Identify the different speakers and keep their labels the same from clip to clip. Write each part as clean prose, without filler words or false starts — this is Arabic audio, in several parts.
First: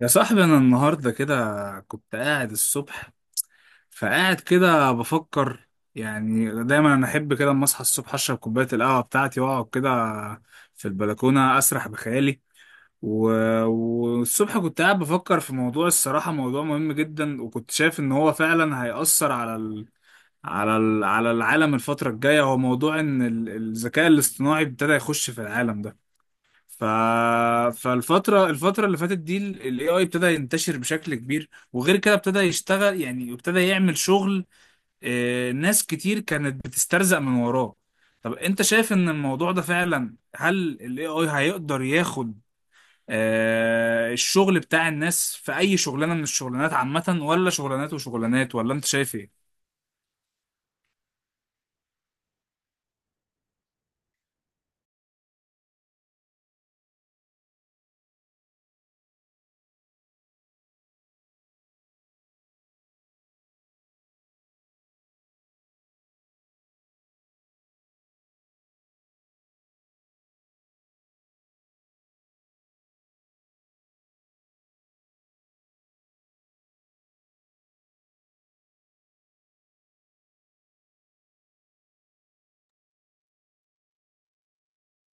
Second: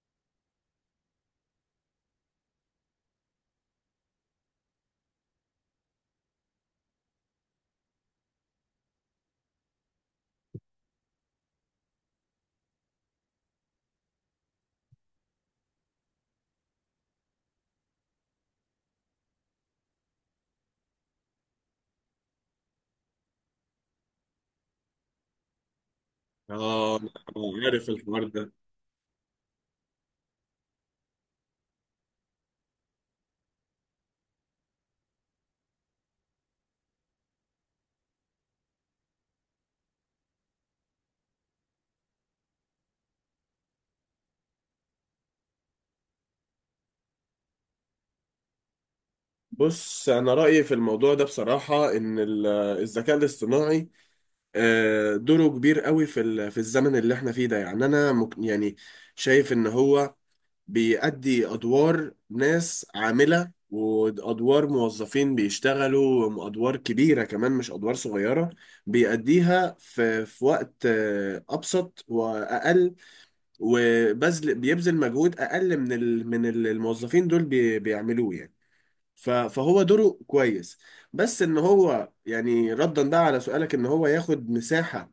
Speaker 1: يا صاحبي انا النهارده كده كنت قاعد الصبح فقاعد كده بفكر. يعني دايما انا احب كده اما اصحى الصبح اشرب كوبايه القهوه بتاعتي واقعد كده في البلكونه اسرح بخيالي. و... والصبح كنت قاعد بفكر في موضوع الصراحه، موضوع مهم جدا، وكنت شايف ان هو فعلا هيأثر على على العالم الفتره الجايه. هو موضوع ان الذكاء الاصطناعي ابتدى يخش في العالم ده. ف...
Speaker 2: اه أنا عارف الحوار
Speaker 1: فالفترة
Speaker 2: ده.
Speaker 1: الفترة اللي فاتت دي ال AI ابتدى ينتشر بشكل كبير، وغير كده ابتدى يشتغل، يعني ابتدى يعمل شغل. آه، ناس كتير كانت بتسترزق من وراه. طب انت شايف ان الموضوع ده فعلا، هل ال AI هيقدر ياخد الشغل بتاع الناس في اي شغلانة من الشغلانات عامة، ولا شغلانات وشغلانات، ولا انت شايف ايه؟
Speaker 2: بص، أنا رأيي في الموضوع ده بصراحة إن الذكاء الاصطناعي دوره كبير قوي في الزمن اللي إحنا فيه ده. يعني أنا شايف إن هو بيأدي أدوار ناس عاملة وأدوار موظفين بيشتغلوا أدوار كبيرة كمان، مش أدوار صغيرة. بيأديها في وقت أبسط وأقل، بيبذل مجهود اقل من الموظفين دول بيعملوه يعني. فهو دوره كويس. بس ان هو، يعني ردا بقى على سؤالك، ان هو ياخد مساحة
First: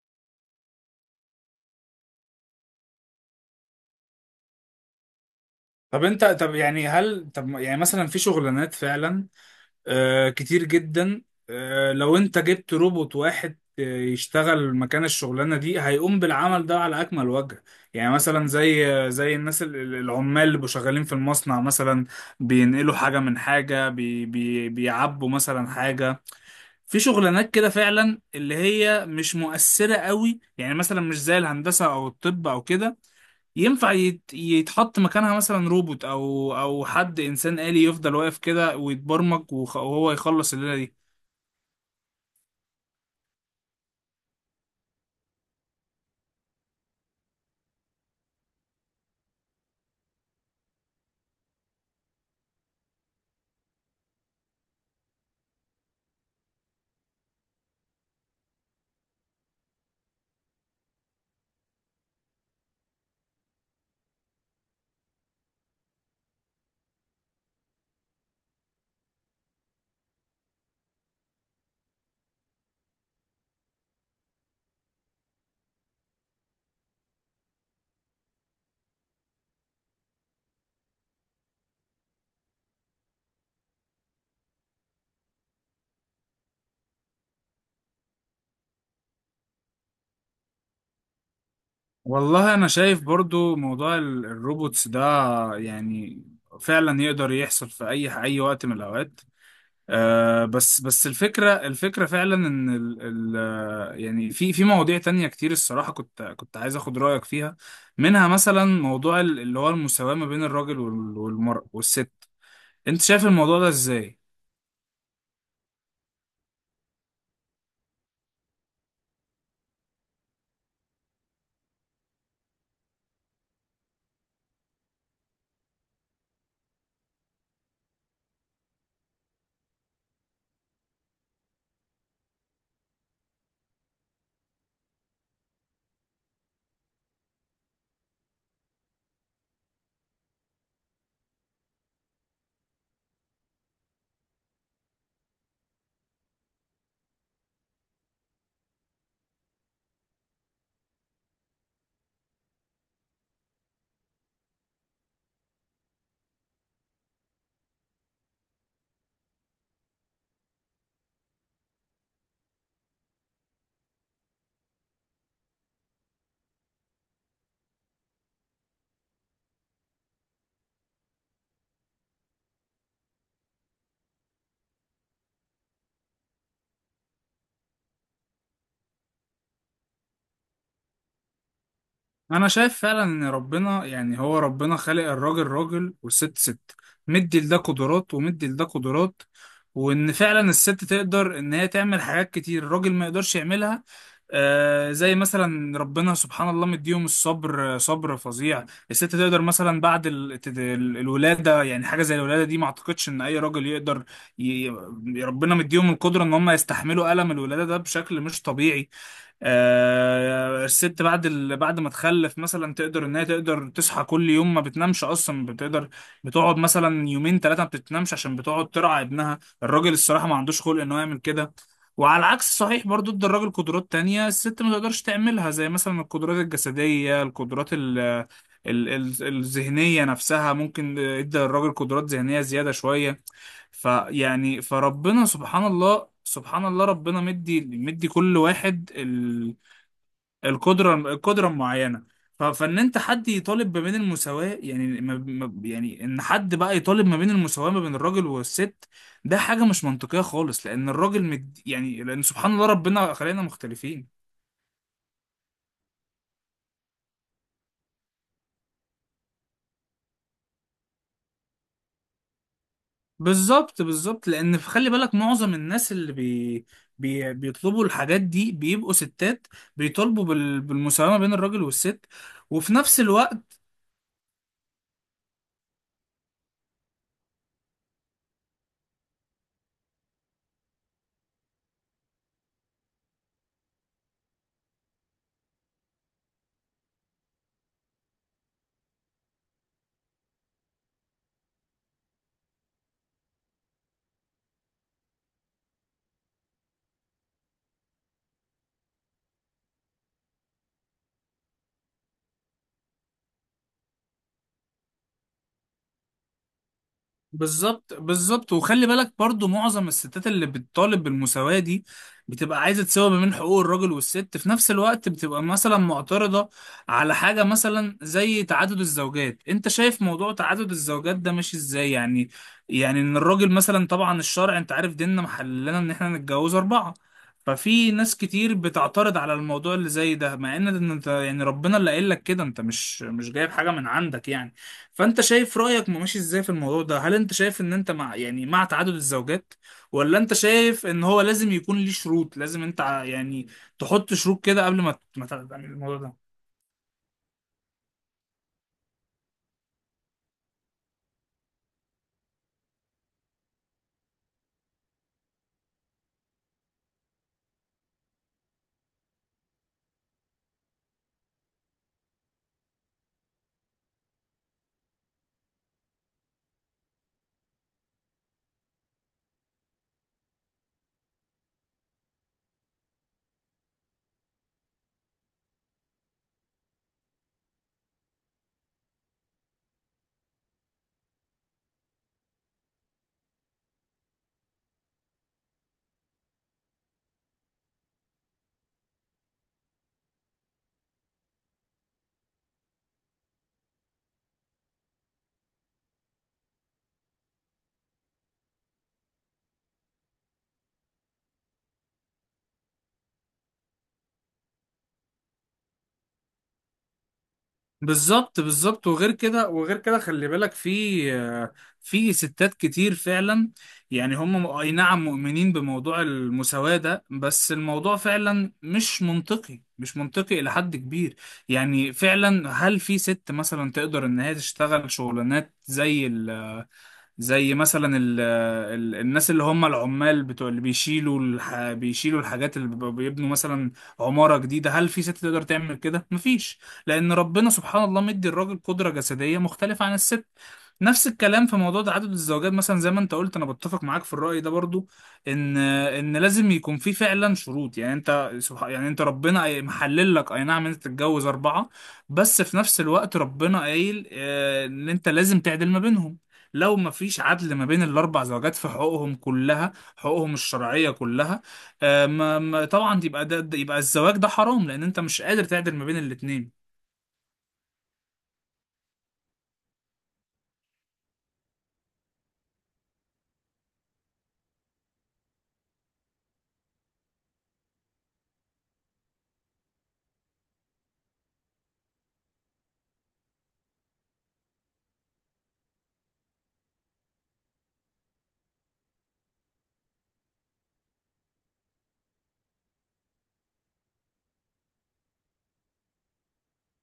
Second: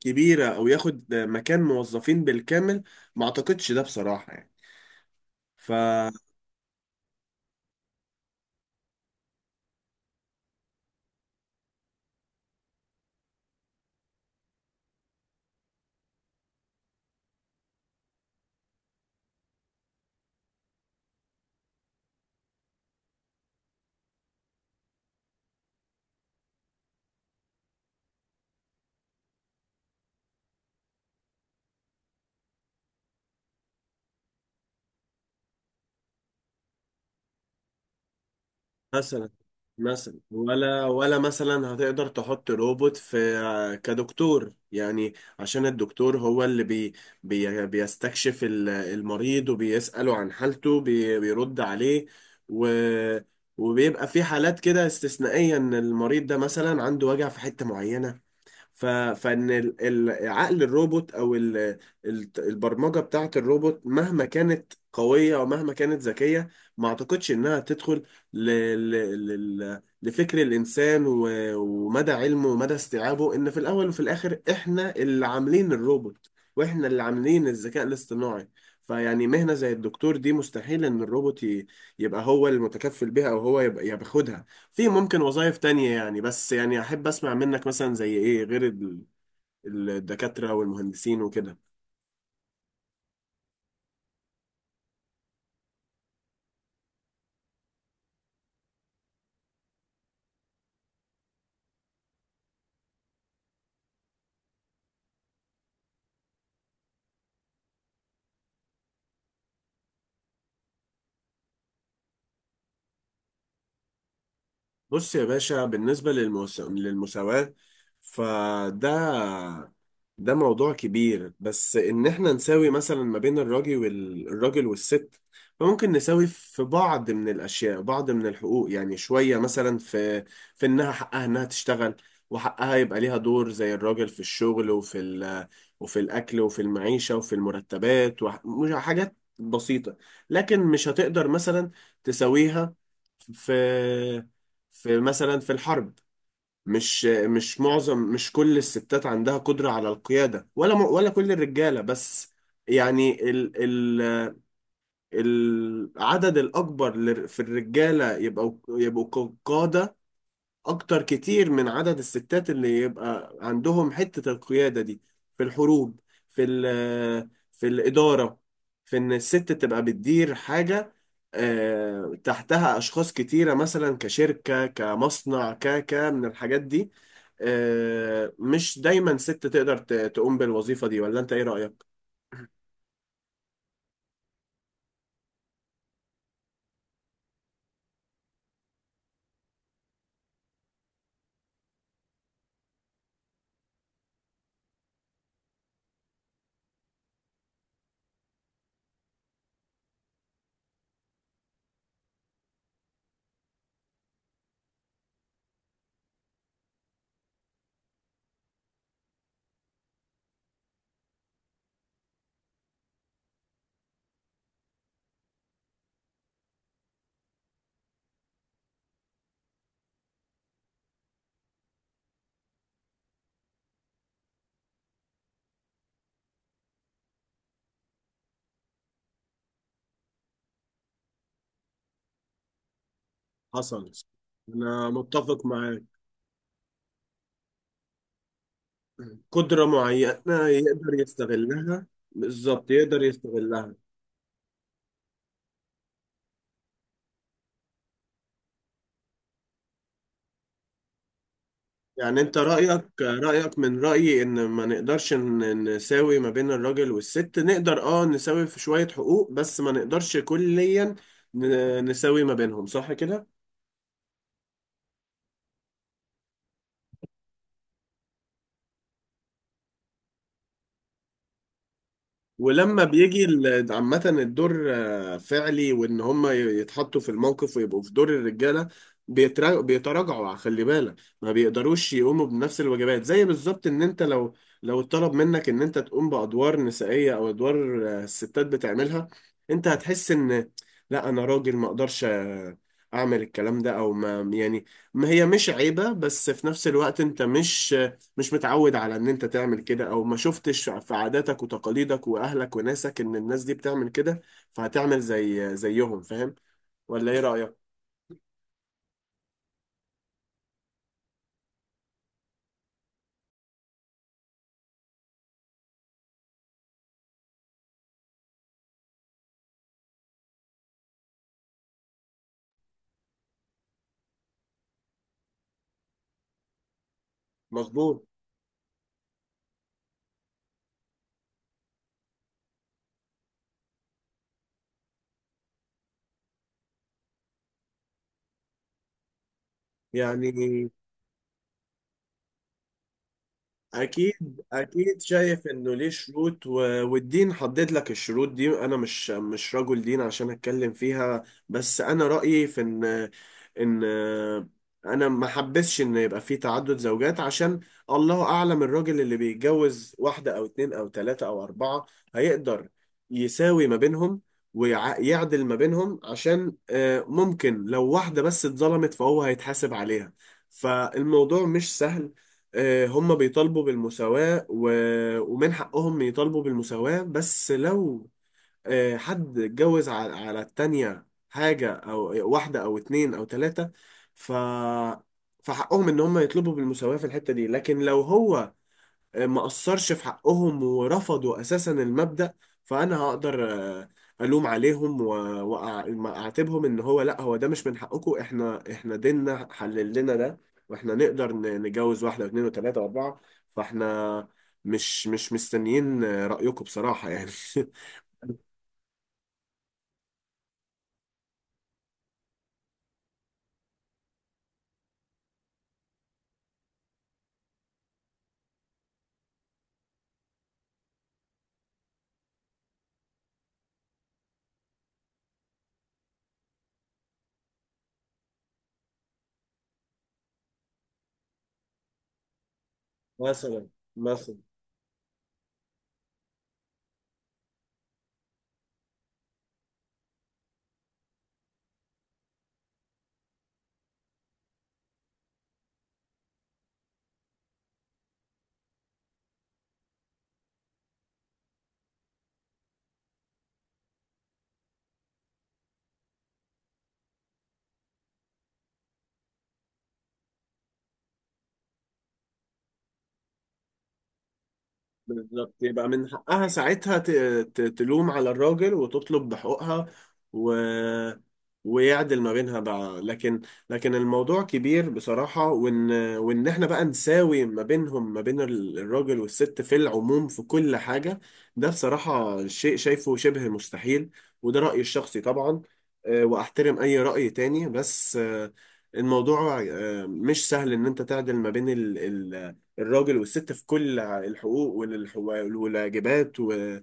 Speaker 2: كبيرة او ياخد مكان موظفين بالكامل، ما اعتقدش ده بصراحة يعني. ف
Speaker 1: طب انت، طب يعني هل، طب يعني مثلا في شغلانات فعلا آه كتير جدا. آه لو انت جبت روبوت واحد يشتغل مكان الشغلانه دي هيقوم بالعمل ده على اكمل وجه. يعني مثلا زي زي الناس العمال اللي بيبقوا شغالين في المصنع مثلا، بينقلوا حاجه من حاجه، بي بي بيعبوا مثلا حاجه. في شغلانات كده فعلا اللي هي مش مؤثره قوي، يعني مثلا مش زي الهندسه او الطب او كده، ينفع يتحط مكانها مثلا روبوت او او حد انسان آلي يفضل واقف كده
Speaker 2: مثلا،
Speaker 1: ويتبرمج، وهو يخلص الليله
Speaker 2: ولا
Speaker 1: دي.
Speaker 2: ولا مثلا هتقدر تحط روبوت في كدكتور؟ يعني عشان الدكتور هو اللي بي بي بيستكشف المريض وبيسأله عن حالته، بيرد عليه. و وبيبقى في حالات كده استثنائية ان المريض ده مثلا عنده وجع في حتة معينة. فان عقل الروبوت او البرمجه بتاعه الروبوت، مهما كانت قويه ومهما كانت ذكيه، ما اعتقدش انها تدخل ل... ل... لفكر الانسان ومدى علمه ومدى استيعابه، ان في الاول وفي الاخر احنا اللي عاملين الروبوت واحنا اللي عاملين الذكاء الاصطناعي. فيعني مهنه زي الدكتور دي مستحيل ان الروبوت يبقى هو المتكفل بها او هو يبقى ياخدها. في ممكن وظائف تانية يعني، بس يعني أحب أسمع منك مثلا زي إيه غير الدكاترة والمهندسين وكده.
Speaker 1: والله انا شايف برضو موضوع الروبوتس ده يعني فعلا يقدر يحصل في اي وقت من الاوقات. آه، بس الفكره فعلا ان ال ال آه، يعني في في مواضيع تانية كتير الصراحه، كنت عايز اخد رايك فيها. منها مثلا موضوع اللي هو المساواه ما بين الراجل والمرأة والست. انت شايف الموضوع ده ازاي؟
Speaker 2: بص يا باشا، بالنسبة للمساواة، فده ده موضوع كبير. بس إن إحنا نساوي مثلا ما بين الراجل الراجل والست، فممكن نساوي في بعض من الأشياء، بعض من الحقوق يعني، شوية مثلا في في إنها حقها إنها تشتغل، وحقها يبقى ليها دور زي الراجل في الشغل وفي الأكل وفي المعيشة وفي المرتبات وحاجات بسيطة. لكن مش هتقدر مثلا تساويها في في مثلا في الحرب. مش مش معظم، مش كل الستات عندها قدرة على القيادة، ولا كل الرجالة بس. يعني ال ال العدد الأكبر في الرجالة يبقوا، قادة اكتر كتير من عدد الستات اللي يبقى عندهم حتة القيادة دي، في الحروب، في في الإدارة، في ان الست تبقى بتدير حاجة تحتها اشخاص كتيرة، مثلا كشركة، كمصنع، ك ك من الحاجات دي. مش دايما ست تقدر تقوم بالوظيفة دي، ولا انت ايه رأيك؟
Speaker 1: انا شايف فعلا ان ربنا، يعني هو ربنا خالق الراجل راجل والست ست، مدي لده قدرات ومدي لده قدرات. وان فعلا الست تقدر ان هي تعمل حاجات كتير الراجل ما يقدرش يعملها. آه زي مثلا ربنا سبحان الله مديهم الصبر، آه، صبر فظيع. الست تقدر مثلا بعد الولادة، يعني حاجة زي الولادة دي ما اعتقدش ان اي راجل يقدر ي... ربنا مديهم القدرة ان هم يستحملوا ألم الولادة ده بشكل مش طبيعي. آه، الست بعد بعد ما تخلف مثلا تقدر ان هي تقدر تصحى كل يوم، ما بتنامش اصلا، بتقدر بتقعد مثلا يومين ثلاثه ما بتنامش عشان بتقعد ترعى ابنها. الراجل الصراحه ما عندوش خلق انه يعمل كده. وعلى العكس صحيح برضو، ادى الراجل قدرات تانية الست ما تقدرش تعملها، زي مثلا القدرات الجسدية، القدرات الذهنية نفسها. ممكن ادى الراجل قدرات ذهنية زيادة شوية.
Speaker 2: حصل.
Speaker 1: فيعني
Speaker 2: انا
Speaker 1: فربنا
Speaker 2: متفق
Speaker 1: سبحان
Speaker 2: معاك.
Speaker 1: الله، سبحان الله ربنا مدي مدي كل واحد
Speaker 2: قدرة معينة يقدر
Speaker 1: القدره
Speaker 2: يستغلها
Speaker 1: معينه.
Speaker 2: بالظبط،
Speaker 1: فان انت،
Speaker 2: يقدر
Speaker 1: حد
Speaker 2: يستغلها.
Speaker 1: يطالب ما بين المساواه، يعني يعني ان حد بقى يطالب ما بين المساواه ما بين الراجل والست، ده حاجه مش منطقيه خالص، لان الراجل مد يعني،
Speaker 2: يعني
Speaker 1: لان
Speaker 2: انت
Speaker 1: سبحان الله
Speaker 2: رأيك،
Speaker 1: ربنا خلقنا
Speaker 2: من
Speaker 1: مختلفين.
Speaker 2: رأيي، ان ما نقدرش نساوي ما بين الراجل والست. نقدر اه نساوي في شوية حقوق، بس ما نقدرش كليا نساوي ما بينهم، صح كده؟
Speaker 1: بالظبط بالظبط، لان خلي بالك معظم الناس اللي بي بي بيطلبوا الحاجات دي بيبقوا ستات، بيطالبوا بالمساواه ما بين الراجل والست. وفي
Speaker 2: ولما
Speaker 1: نفس
Speaker 2: بيجي
Speaker 1: الوقت
Speaker 2: عامة الدور فعلي، وإن هم يتحطوا في الموقف ويبقوا في دور الرجالة، بيتراجعوا. خلي بالك، ما بيقدروش يقوموا بنفس الواجبات. زي بالظبط إن أنت لو اتطلب منك إن أنت تقوم بأدوار نسائية، أو أدوار الستات بتعملها، أنت هتحس إن لا، أنا راجل ما أقدرش أعمل الكلام ده، أو ما يعني، ما هي مش عيبة، بس في نفس الوقت أنت مش مش متعود على ان انت تعمل كده، او ما شفتش في عاداتك وتقاليدك واهلك وناسك ان الناس دي بتعمل كده، فهتعمل زي زيهم. فاهم ولا ايه رأيك؟
Speaker 1: بالظبط بالظبط، وخلي بالك برضو معظم الستات اللي بتطالب بالمساواة دي بتبقى عايزة تساوي ما بين حقوق الراجل والست، في نفس الوقت بتبقى مثلا معترضة على حاجة مثلا زي تعدد الزوجات. انت شايف موضوع تعدد الزوجات ده ماشي ازاي يعني؟ يعني ان الراجل مثلا، طبعا الشرع انت عارف ديننا محللنا ان احنا نتجوز 4. ففي
Speaker 2: مظبوط.
Speaker 1: ناس كتير بتعترض على الموضوع اللي زي ده، مع ان انت يعني ربنا اللي قايل لك كده، انت مش جايب حاجة من عندك يعني. فانت شايف رأيك ماشي ازاي في الموضوع ده؟ هل انت شايف ان انت مع، يعني مع تعدد الزوجات؟ ولا انت
Speaker 2: يعني
Speaker 1: شايف ان هو لازم يكون ليه شروط، لازم انت يعني تحط
Speaker 2: اكيد،
Speaker 1: شروط كده قبل ما
Speaker 2: اكيد
Speaker 1: ما
Speaker 2: شايف
Speaker 1: تعمل
Speaker 2: انه ليه
Speaker 1: الموضوع ده.
Speaker 2: شروط والدين حدد لك الشروط دي. انا مش، مش رجل دين عشان اتكلم فيها، بس انا رايي في ان انا ما حبسش ان يبقى في تعدد زوجات، عشان الله اعلم الراجل اللي بيتجوز واحده او اتنين او تلاته او اربعه هيقدر يساوي ما بينهم ويعدل ما بينهم، عشان ممكن لو واحده بس اتظلمت فهو هيتحاسب عليها. فالموضوع مش سهل. هم بيطالبوا بالمساواة، ومن حقهم يطالبوا بالمساواة، بس لو حد اتجوز على، على التانية حاجة، أو واحدة أو اتنين أو تلاتة، ف... فحقهم إن هم يطلبوا بالمساواة في الحتة دي. لكن لو هو ما أثرش في حقهم ورفضوا أساسا المبدأ، فأنا هقدر آه، ألوم عليهم وأعاتبهم، إن هو لأ، هو ده مش من حقكم، إحنا ديننا حلل لنا ده، وإحنا نقدر نتجوز واحدة واثنين وثلاثة وأربعة. فإحنا مش مش مستنيين رأيكم بصراحة يعني.
Speaker 1: بالظبط بالظبط، وغير كده وغير كده، خلي بالك في في ستات كتير فعلا يعني هم اي نعم مؤمنين بموضوع المساواة ده، بس الموضوع فعلا مش منطقي، مش منطقي إلى حد كبير. يعني فعلا هل في ست مثلا تقدر إن هي تشتغل شغلانات زي زي مثلا ال ال الناس اللي هم العمال بتوع اللي بيشيلوا الح بيشيلوا الحاجات، اللي بيبقوا بيبنوا
Speaker 2: مثلا،
Speaker 1: مثلا
Speaker 2: مثلا،
Speaker 1: عمارة جديدة؟ هل في ست تقدر تعمل كده؟ مفيش. لأن ربنا سبحان الله مدي الراجل قدرة جسدية مختلفة عن الست. نفس الكلام في موضوع تعدد الزوجات، مثلا زي ما انت قلت انا بتفق معاك في الرأي ده برضو، ان ان لازم يكون في فعلا شروط. يعني انت سبحان، يعني انت ربنا محلل لك اي نعم انت تتجوز 4، بس في نفس الوقت ربنا قايل، آه، ان انت لازم تعدل ما بينهم. لو ما فيش عدل ما بين ال4 زوجات في حقوقهم كلها، حقوقهم الشرعيه كلها، آه، طبعا يبقى يبقى الزواج ده حرام، لان انت مش قادر
Speaker 2: بالظبط.
Speaker 1: تعدل ما
Speaker 2: يبقى
Speaker 1: بين
Speaker 2: من حقها
Speaker 1: الاتنين.
Speaker 2: ساعتها تلوم على الراجل وتطلب بحقوقها، و... ويعدل ما بينها بقى. لكن، لكن الموضوع كبير بصراحة. وإن إحنا بقى نساوي ما بينهم، ما بين الراجل والست، في العموم، في كل حاجة، ده بصراحة شيء شايفه شبه مستحيل، وده رأيي الشخصي طبعا. وأحترم أي رأي تاني، بس الموضوع مش سهل إن أنت تعدل ما بين الراجل والست في كل الحقوق والواجبات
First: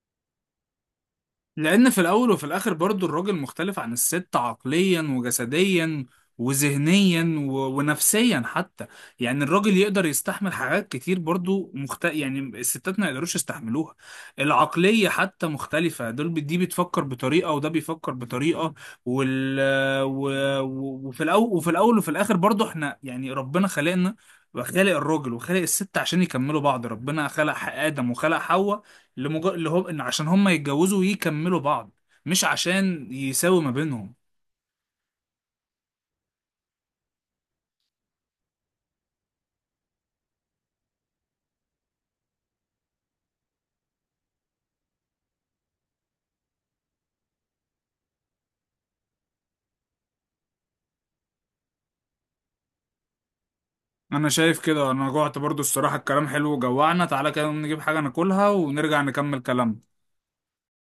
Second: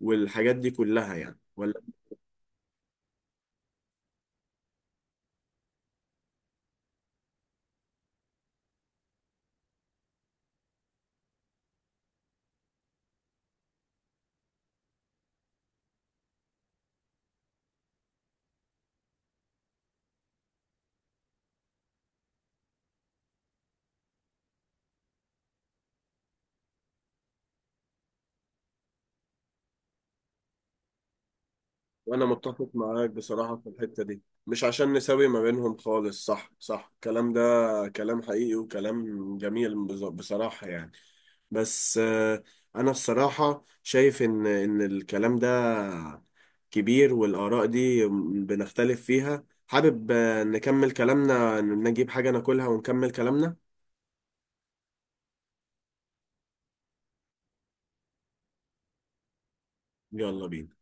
Speaker 2: والحاجات دي كلها يعني، ولا؟
Speaker 1: لأن في الأول وفي الآخر برضو الراجل مختلف عن الست عقليا وجسديا وذهنيا ونفسيا حتى. يعني الراجل يقدر يستحمل حاجات كتير برضو يعني الستات ما يقدروش يستحملوها. العقلية حتى مختلفة، دي بتفكر بطريقة وده بيفكر بطريقة. وال... و... وفي الأول وفي الآخر برضو احنا يعني ربنا خلقنا، وخلق الراجل وخلق الست عشان يكملوا بعض. ربنا خلق آدم وخلق حواء اللي هم ان عشان هم يتجوزوا ويكملوا بعض،
Speaker 2: وانا
Speaker 1: مش
Speaker 2: متفق
Speaker 1: عشان
Speaker 2: معاك بصراحة
Speaker 1: يساوي
Speaker 2: في
Speaker 1: ما
Speaker 2: الحتة
Speaker 1: بينهم.
Speaker 2: دي. مش عشان نساوي ما بينهم خالص. صح، صح الكلام ده، كلام حقيقي وكلام جميل بصراحة يعني. بس انا الصراحة شايف ان، ان الكلام ده كبير والاراء دي بنختلف فيها. حابب نكمل كلامنا، نجيب حاجة ناكلها ونكمل كلامنا.
Speaker 1: انا شايف كده، انا جوعت برضو الصراحة. الكلام حلو وجوعنا، تعالى كده نجيب حاجة ناكلها ونرجع نكمل كلامنا.
Speaker 2: يلا بينا.